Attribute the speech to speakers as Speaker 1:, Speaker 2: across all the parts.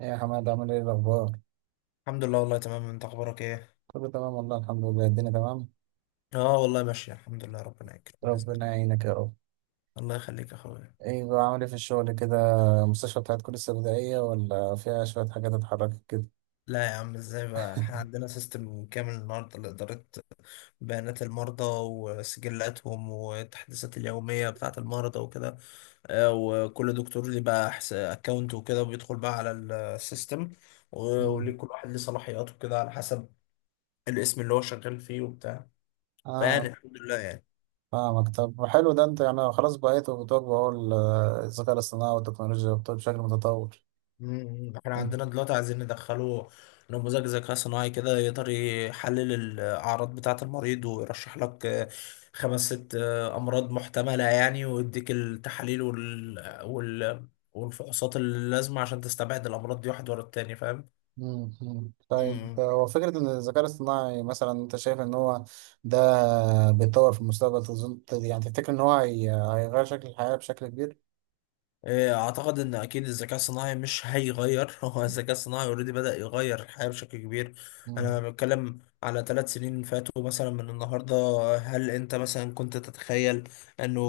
Speaker 1: ايه يا حماد، عامل ايه الاخبار؟
Speaker 2: الحمد لله والله تمام، انت اخبارك ايه؟
Speaker 1: كله تمام والله، الحمد لله الدنيا تمام.
Speaker 2: اه والله ماشية الحمد لله، ربنا يكرم باذن
Speaker 1: ربنا
Speaker 2: الله.
Speaker 1: يعينك يا رب.
Speaker 2: الله يخليك يا اخويا.
Speaker 1: ايه بقى، عامل ايه في الشغل كده؟ المستشفى بتاعتكم لسه بدائية، ولا فيها شوية حاجات اتحركت كده؟
Speaker 2: لا يا عم، ازاي بقى، احنا عندنا سيستم كامل النهارده لإدارة بيانات المرضى وسجلاتهم والتحديثات اليومية بتاعة المرضى وكده. اه، وكل دكتور ليه بقى اكونت وكده وبيدخل بقى على السيستم،
Speaker 1: مم.
Speaker 2: وليه كل واحد ليه صلاحياته كده على حسب الاسم اللي هو شغال فيه وبتاع. فيعني
Speaker 1: اه،
Speaker 2: الحمد لله يعني.
Speaker 1: فاهمك. طب حلو، ده انت يعني خلاص بقيتوا بتواجهوا اهو الذكاء الاصطناعي والتكنولوجيا والطب بشكل متطور.
Speaker 2: احنا
Speaker 1: انت.
Speaker 2: عندنا دلوقتي عايزين ندخله نموذج ذكاء صناعي كده يقدر يحلل الأعراض بتاعة المريض ويرشح لك خمس ست أمراض محتملة يعني، ويديك التحاليل وال... والفحوصات اللازمة عشان تستبعد الأمراض دي واحد ورا التاني، فاهم؟
Speaker 1: مم، مم. طيب،
Speaker 2: مم.
Speaker 1: هو فكرة إن الذكاء الاصطناعي مثلا أنت شايف إن هو ده بيتطور في المستقبل، تظن يعني تفتكر إن هو هيغير شكل الحياة بشكل كبير؟
Speaker 2: إيه، اعتقد ان اكيد الذكاء الصناعي مش هيغير هو الذكاء الصناعي اوريدي بدأ يغير الحياة بشكل كبير. انا بتكلم على 3 سنين فاتوا مثلا من النهاردة. هل انت مثلا كنت تتخيل انه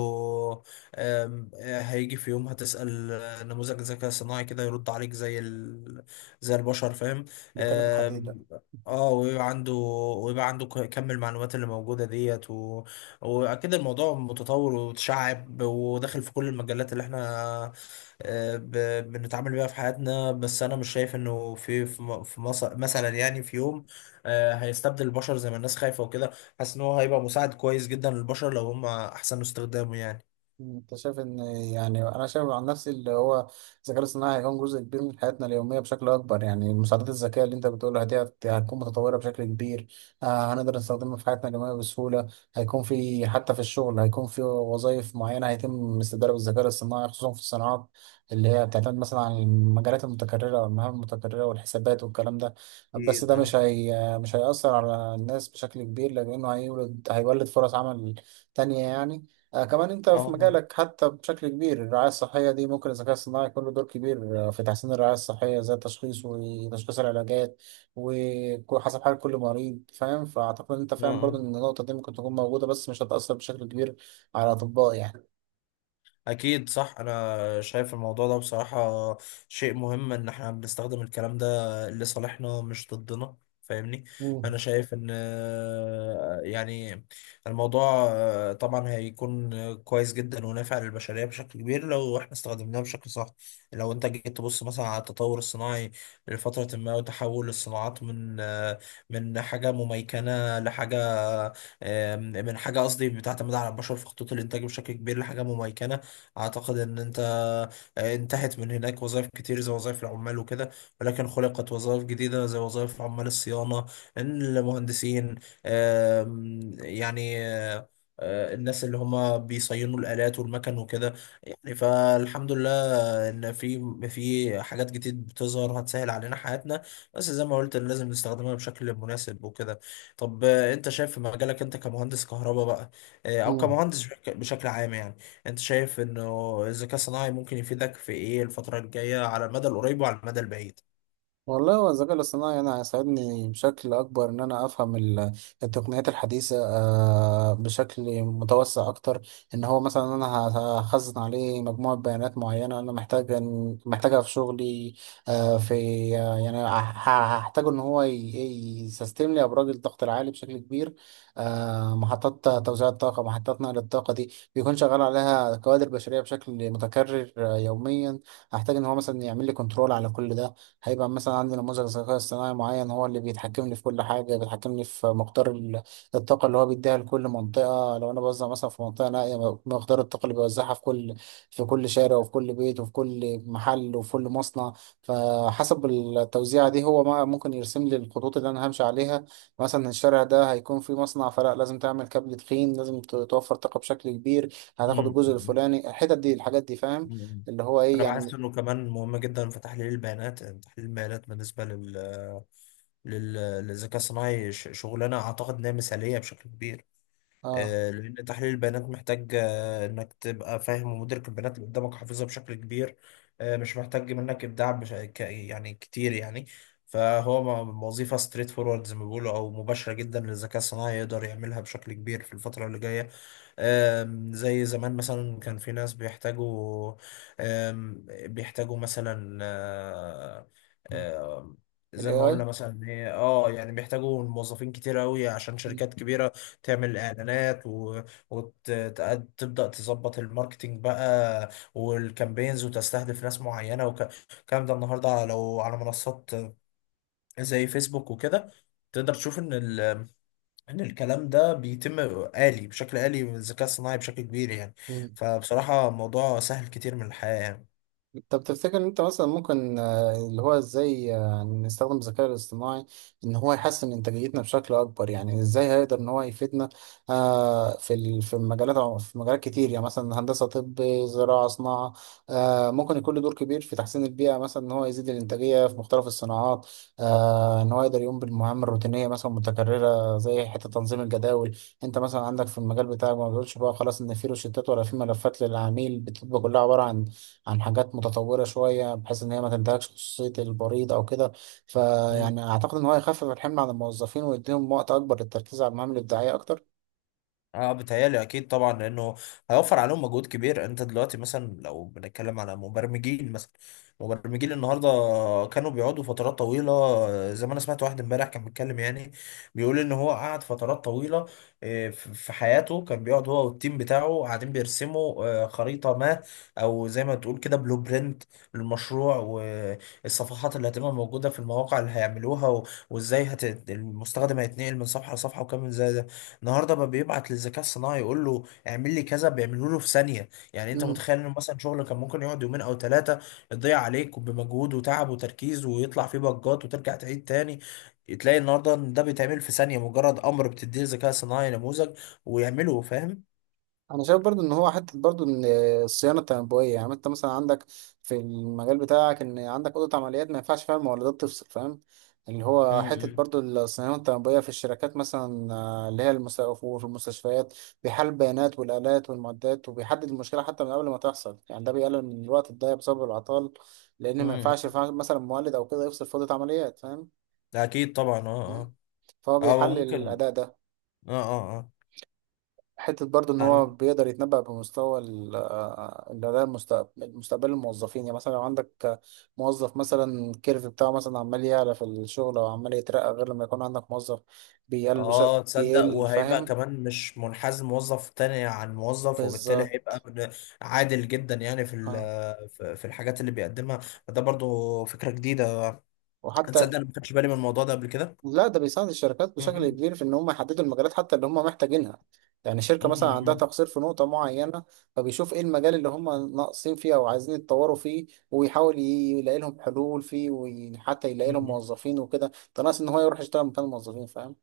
Speaker 2: آم، آه، هيجي في يوم هتسأل نموذج الذكاء الصناعي كده يرد عليك زي البشر، فاهم؟
Speaker 1: بيكلم الحديد ده.
Speaker 2: آم، اه ويبقى عنده ويبقى عنده كم المعلومات اللي موجودة ديت. واكيد الموضوع متطور وتشعب وداخل في كل المجالات اللي احنا بنتعامل بيها في حياتنا. بس انا مش شايف انه في في م- في مص- مثلا يعني في يوم هيستبدل البشر زي ما الناس خايفة وكده. حاسس ان هو هيبقى مساعد كويس جدا للبشر لو هم احسنوا استخدامه يعني.
Speaker 1: مم، انت شايف ان، يعني انا شايف عن نفسي اللي هو الذكاء الاصطناعي هيكون جزء كبير من حياتنا اليوميه بشكل اكبر، يعني المساعدات الذكيه اللي انت بتقولها دي هتكون متطوره بشكل كبير. هنقدر نستخدمها في حياتنا اليوميه بسهوله. هيكون في حتى في الشغل، هيكون في وظائف معينه هيتم استبدالها بالذكاء الاصطناعي، خصوصا في الصناعات اللي هي بتعتمد مثلا على المجالات المتكرره والمهام المتكرره والحسابات والكلام ده. بس
Speaker 2: اكيد،
Speaker 1: ده
Speaker 2: اه،
Speaker 1: مش هيأثر على الناس بشكل كبير، لأنه هيولد فرص عمل تانية يعني. كمان انت في
Speaker 2: اه،
Speaker 1: مجالك، حتى بشكل كبير الرعاية الصحية دي ممكن الذكاء الصناعي يكون له دور كبير، في تحسين الرعاية الصحية زي التشخيص وتشخيص العلاجات وحسب حال كل مريض، فاهم؟ فأعتقد ان انت
Speaker 2: اه،
Speaker 1: فاهم برضه
Speaker 2: آه.
Speaker 1: ان النقطة دي ممكن تكون موجودة، بس مش هتأثر بشكل كبير على الأطباء يعني.
Speaker 2: اكيد صح، انا شايف الموضوع ده بصراحة شيء مهم ان احنا بنستخدم الكلام ده لصالحنا مش ضدنا، فاهمني. انا
Speaker 1: مم.
Speaker 2: شايف ان يعني الموضوع طبعا هيكون كويس جدا ونافع للبشرية بشكل كبير لو احنا استخدمناه بشكل صح. لو انت جيت تبص مثلا على التطور الصناعي لفترة ما وتحول الصناعات من من حاجة مميكنة لحاجة من حاجة قصدي بتعتمد على البشر في خطوط الانتاج بشكل كبير لحاجة مميكنة. اعتقد ان انتهت من هناك وظائف كتير زي وظائف العمال وكده، ولكن خلقت وظائف جديدة زي وظائف عمال الصيانة، المهندسين، يعني الناس اللي هما بيصينوا الآلات والمكن وكده، يعني فالحمد لله ان في حاجات جديد بتظهر هتسهل علينا حياتنا. بس زي ما قلت لازم نستخدمها بشكل مناسب وكده. طب انت شايف في مجالك، انت كمهندس كهرباء بقى، او
Speaker 1: مم.
Speaker 2: كمهندس بشكل عام يعني. انت شايف انه الذكاء الصناعي ممكن يفيدك في ايه الفترة الجاية على المدى القريب وعلى المدى البعيد؟
Speaker 1: والله، هو الذكاء الاصطناعي أنا هيساعدني بشكل أكبر إن أنا أفهم التقنيات الحديثة، بشكل متوسع أكتر. إن هو مثلا أنا هخزن عليه مجموعة بيانات معينة أنا محتاج، محتاجها في شغلي. آه، في آه، يعني هحتاج إن هو يسيستم لي أبراج الضغط العالي بشكل كبير. محطات توزيع الطاقة، محطات نقل الطاقة دي بيكون شغال عليها كوادر بشرية بشكل متكرر يوميا. هحتاج إن هو مثلا يعمل لي كنترول على كل ده. هيبقى مثلا عندي نموذج ذكاء اصطناعي معين هو اللي بيتحكمني في كل حاجة، بيتحكمني في مقدار الطاقة اللي هو بيديها لكل منطقة، لو أنا بوزع مثلا في منطقة نائية. مقدار الطاقة اللي بيوزعها في كل شارع وفي كل بيت وفي كل محل وفي كل مصنع. فحسب التوزيعة دي، هو ما ممكن يرسم لي الخطوط اللي أنا همشي عليها. مثلا الشارع ده هيكون فيه مصنع، فلا لازم تعمل كابل تخين، لازم توفر طاقة بشكل كبير، هتاخد
Speaker 2: مم.
Speaker 1: الجزء
Speaker 2: مم.
Speaker 1: الفلاني، الحتت دي الحاجات دي، فاهم؟
Speaker 2: مم.
Speaker 1: اللي هو إيه
Speaker 2: انا بحس
Speaker 1: يعني.
Speaker 2: انه كمان مهم جدا في تحليل البيانات، يعني تحليل البيانات بالنسبة لل- للذكاء الصناعي شغلانة اعتقد انها مثالية بشكل كبير.
Speaker 1: اه،
Speaker 2: لأن تحليل البيانات محتاج إنك تبقى فاهم ومدرك البيانات اللي قدامك، حافظها بشكل كبير. مش محتاج منك إبداع يعني كتير يعني. فهو وظيفة ستريت فورورد زي ما بيقولوا أو مباشرة جدا للذكاء الصناعي يقدر يعملها بشكل كبير في الفترة اللي جاية. زي زمان مثلا كان في ناس بيحتاجوا آم، بيحتاجوا مثلا آه،
Speaker 1: ال
Speaker 2: زي ما قلنا
Speaker 1: AI.
Speaker 2: مثلا إن هي يعني بيحتاجوا موظفين كتير قوي عشان شركات كبيرة تعمل اعلانات، وتبدأ تظبط الماركتينج بقى والكامبينز وتستهدف ناس معينة والكلام ده. النهارده لو على منصات زي فيسبوك وكده تقدر تشوف ان الكلام ده بيتم آلي، بشكل آلي بالذكاء الصناعي بشكل كبير يعني.
Speaker 1: مم.
Speaker 2: فبصراحة الموضوع سهل كتير من الحياة يعني.
Speaker 1: طب تفتكر ان انت مثلا ممكن، اللي هو ازاي يعني نستخدم الذكاء الاصطناعي ان هو يحسن انتاجيتنا بشكل اكبر، يعني ازاي هيقدر ان هو يفيدنا. في مجالات كتير يعني، مثلا هندسة، طب، زراعة، صناعة. ممكن يكون له دور كبير في تحسين البيئة، مثلا ان هو يزيد الانتاجية في مختلف الصناعات. ان هو يقدر يقوم بالمهام الروتينية مثلا متكررة، زي حتة تنظيم الجداول. انت مثلا عندك في المجال بتاعك، ما بتقولش بقى خلاص ان في روشتات ولا في ملفات للعميل بتبقى كلها عبارة عن حاجات متطورة شوية بحيث إن هي ما تنتهكش خصوصية البريد أو كده. فيعني أعتقد إن هو يخفف الحمل عن الموظفين ويديهم وقت أكبر للتركيز على المهام الإبداعية أكتر.
Speaker 2: اه بتهيألي اكيد طبعا، لانه هيوفر عليهم مجهود كبير. انت دلوقتي مثلا لو بنتكلم على مبرمجين مثلا، مبرمجين النهارده كانوا بيقعدوا فترات طويله. زي ما انا سمعت واحد امبارح كان بيتكلم، يعني بيقول ان هو قعد فترات طويله في حياته، كان بيقعد هو والتيم بتاعه قاعدين بيرسموا خريطه ما او زي ما تقول كده بلو برنت للمشروع، والصفحات اللي هتبقى موجوده في المواقع اللي هيعملوها، وازاي المستخدم هيتنقل من صفحه لصفحه وكام زي ده. النهارده بقى بيبعت للذكاء الصناعي يقول له اعمل لي كذا، بيعملوا له في ثانيه يعني. انت متخيل انه مثلا شغل كان ممكن يقعد يومين او ثلاثه، يضيع عليك بمجهود وتعب وتركيز ويطلع فيه بجات وترجع تعيد تاني، تلاقي النهارده ان ده بيتعمل في ثانيه، مجرد امر بتديه الذكاء الصناعي نموذج ويعمله، فاهم؟
Speaker 1: انا شايف برضو ان هو حته برضو ان الصيانه التنبؤيه، يعني انت مثلا عندك في المجال بتاعك ان عندك اوضه عمليات ما ينفعش فيها المولدات تفصل، فاهم؟ اللي هو
Speaker 2: امم.
Speaker 1: حته
Speaker 2: امم.
Speaker 1: برضو الصيانه التنبؤيه في الشركات مثلا، اللي هي وفي المستشفيات، بيحلل البيانات والالات والمعدات، وبيحدد المشكله حتى من قبل ما تحصل، يعني ده بيقلل من الوقت الضايع بسبب العطال. لان ما
Speaker 2: أمم.
Speaker 1: ينفعش مثلا مولد او كده يفصل في اوضه عمليات، فاهم؟
Speaker 2: ده اكيد طبعا، اه،
Speaker 1: م.
Speaker 2: اه.
Speaker 1: فهو
Speaker 2: اه
Speaker 1: بيحلل
Speaker 2: وممكن.
Speaker 1: الاداء ده.
Speaker 2: اه. اه.
Speaker 1: حتة برضو إن هو
Speaker 2: اه.
Speaker 1: بيقدر يتنبأ بمستوى ال- آه، اللي ده مستقبل الموظفين، يعني مثلا لو عندك موظف مثلا الكيرف بتاعه مثلا عمال يعلى في الشغل أو عمال يترقى، غير لما يكون عندك موظف بيقل بش...
Speaker 2: اه تصدق،
Speaker 1: بيقل،
Speaker 2: وهيبقى
Speaker 1: فاهم؟
Speaker 2: كمان مش منحاز موظف تاني عن موظف، وبالتالي هيبقى
Speaker 1: بالظبط.
Speaker 2: عادل جدا يعني، في
Speaker 1: آه.
Speaker 2: في الحاجات اللي بيقدمها. فده برضو فكرة جديدة،
Speaker 1: وحتى.
Speaker 2: تصدق انا ما خدتش بالي من الموضوع ده قبل كده.
Speaker 1: لا، ده بيساعد الشركات بشكل
Speaker 2: مهم.
Speaker 1: كبير في ان هم يحددوا المجالات حتى اللي هم محتاجينها. يعني شركة مثلا عندها تقصير في نقطة معينة، فبيشوف ايه المجال اللي هم ناقصين فيه او عايزين يتطوروا فيه، ويحاول يلاقي لهم حلول فيه، وحتى يلاقي لهم
Speaker 2: مهم.
Speaker 1: موظفين وكده. ده ناقص ان هو يروح يشتغل مكان الموظفين، فاهم؟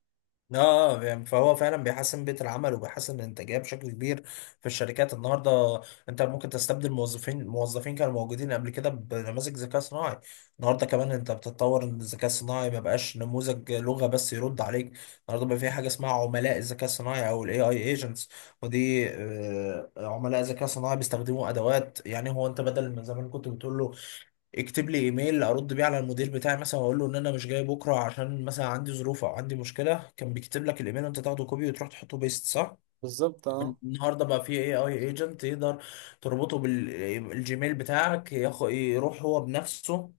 Speaker 2: اه، يعني فهو فعلا بيحسن بيئة العمل وبيحسن الانتاجية بشكل كبير في الشركات النهارده. انت ممكن تستبدل موظفين، موظفين كانوا موجودين قبل كده بنماذج ذكاء صناعي. النهارده كمان انت بتتطور ان الذكاء الصناعي ما بقاش نموذج لغة بس يرد عليك. النهارده بقى في حاجة اسمها عملاء الذكاء الصناعي او الAI agents. ودي عملاء ذكاء صناعي بيستخدموا ادوات، يعني هو انت بدل ما زمان كنت بتقول له يكتب لي ايميل ارد بيه على المدير بتاعي مثلا، واقول له ان انا مش جاي بكره عشان مثلا عندي ظروف او عندي مشكله، كان بيكتب لك الايميل وانت تاخده كوبي وتروح تحطه بيست، صح؟
Speaker 1: بالظبط، اه،
Speaker 2: النهارده بقى في AI agent يقدر تربطه بالجيميل بتاعك، يروح هو بنفسه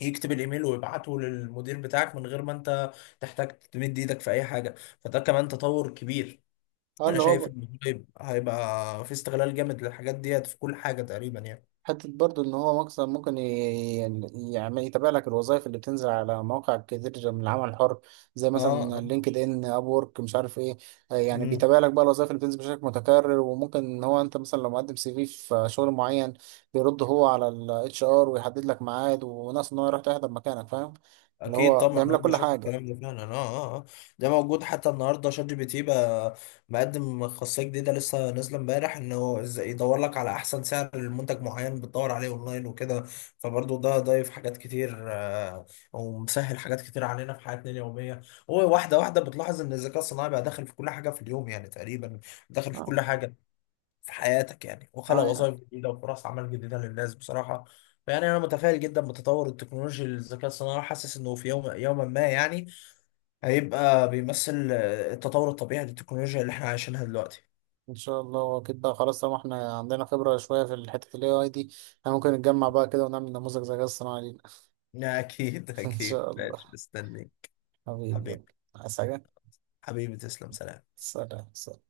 Speaker 2: يكتب الايميل ويبعته للمدير بتاعك من غير ما انت تحتاج تمد ايدك في اي حاجه. فده كمان تطور كبير. انا
Speaker 1: اللي
Speaker 2: شايف
Speaker 1: هو
Speaker 2: ان هيبقى في استغلال جامد للحاجات ديت في كل حاجه تقريبا يعني.
Speaker 1: حتة برضو إن هو مكسب ممكن يعني يتابع لك الوظائف اللي بتنزل على مواقع كتير من العمل الحر، زي
Speaker 2: اه،
Speaker 1: مثلا
Speaker 2: آه.
Speaker 1: لينكد إن، أب وورك، مش عارف إيه. يعني
Speaker 2: مم.
Speaker 1: بيتابع لك بقى الوظائف اللي بتنزل بشكل متكرر، وممكن إن هو أنت مثلا لو مقدم سي في في شغل معين، بيرد هو على الاتش ار ويحدد لك ميعاد وناس إن هو يروح تحضر مكانك، فاهم؟ اللي
Speaker 2: اكيد
Speaker 1: هو
Speaker 2: طبعا،
Speaker 1: بيعمل
Speaker 2: انا
Speaker 1: لك كل
Speaker 2: بشوف
Speaker 1: حاجة.
Speaker 2: الكلام ده فعلا، اه، اه، آه. ده موجود حتى النهارده. ChatGPT بقى مقدم خاصيه جديده لسه نازله امبارح، انه ازاي يدور لك على احسن سعر لمنتج معين بتدور عليه اونلاين وكده. فبرضه ده ضايف حاجات كتير ومسهل حاجات كتير علينا في حياتنا اليوميه. هو واحده واحده بتلاحظ ان الذكاء الصناعي بقى داخل في كل حاجه في اليوم يعني تقريبا، داخل في
Speaker 1: اه،
Speaker 2: كل حاجه في حياتك يعني، وخلق
Speaker 1: اه، يعني
Speaker 2: وظائف جديده وفرص عمل جديده للناس بصراحه. فيعني انا متفائل جدا بتطور التكنولوجيا للذكاء الصناعي، وحاسس انه في يوم يوما ما يعني هيبقى بيمثل التطور الطبيعي للتكنولوجيا اللي احنا عايشينها دلوقتي.
Speaker 1: ان شاء الله كده خلاص، طالما احنا عندنا خبرة شوية في الحتة ال AI دي، احنا ممكن نتجمع بقى كده ونعمل نموذج ذكاء اصطناعي لينا.
Speaker 2: اكيد،
Speaker 1: ان
Speaker 2: اكيد
Speaker 1: شاء
Speaker 2: ماشي،
Speaker 1: الله.
Speaker 2: مستني
Speaker 1: حبيبي،
Speaker 2: حبيبي.
Speaker 1: يلا. عايز حاجة؟
Speaker 2: حبيبي تسلم. سلام.
Speaker 1: سلام، سلام.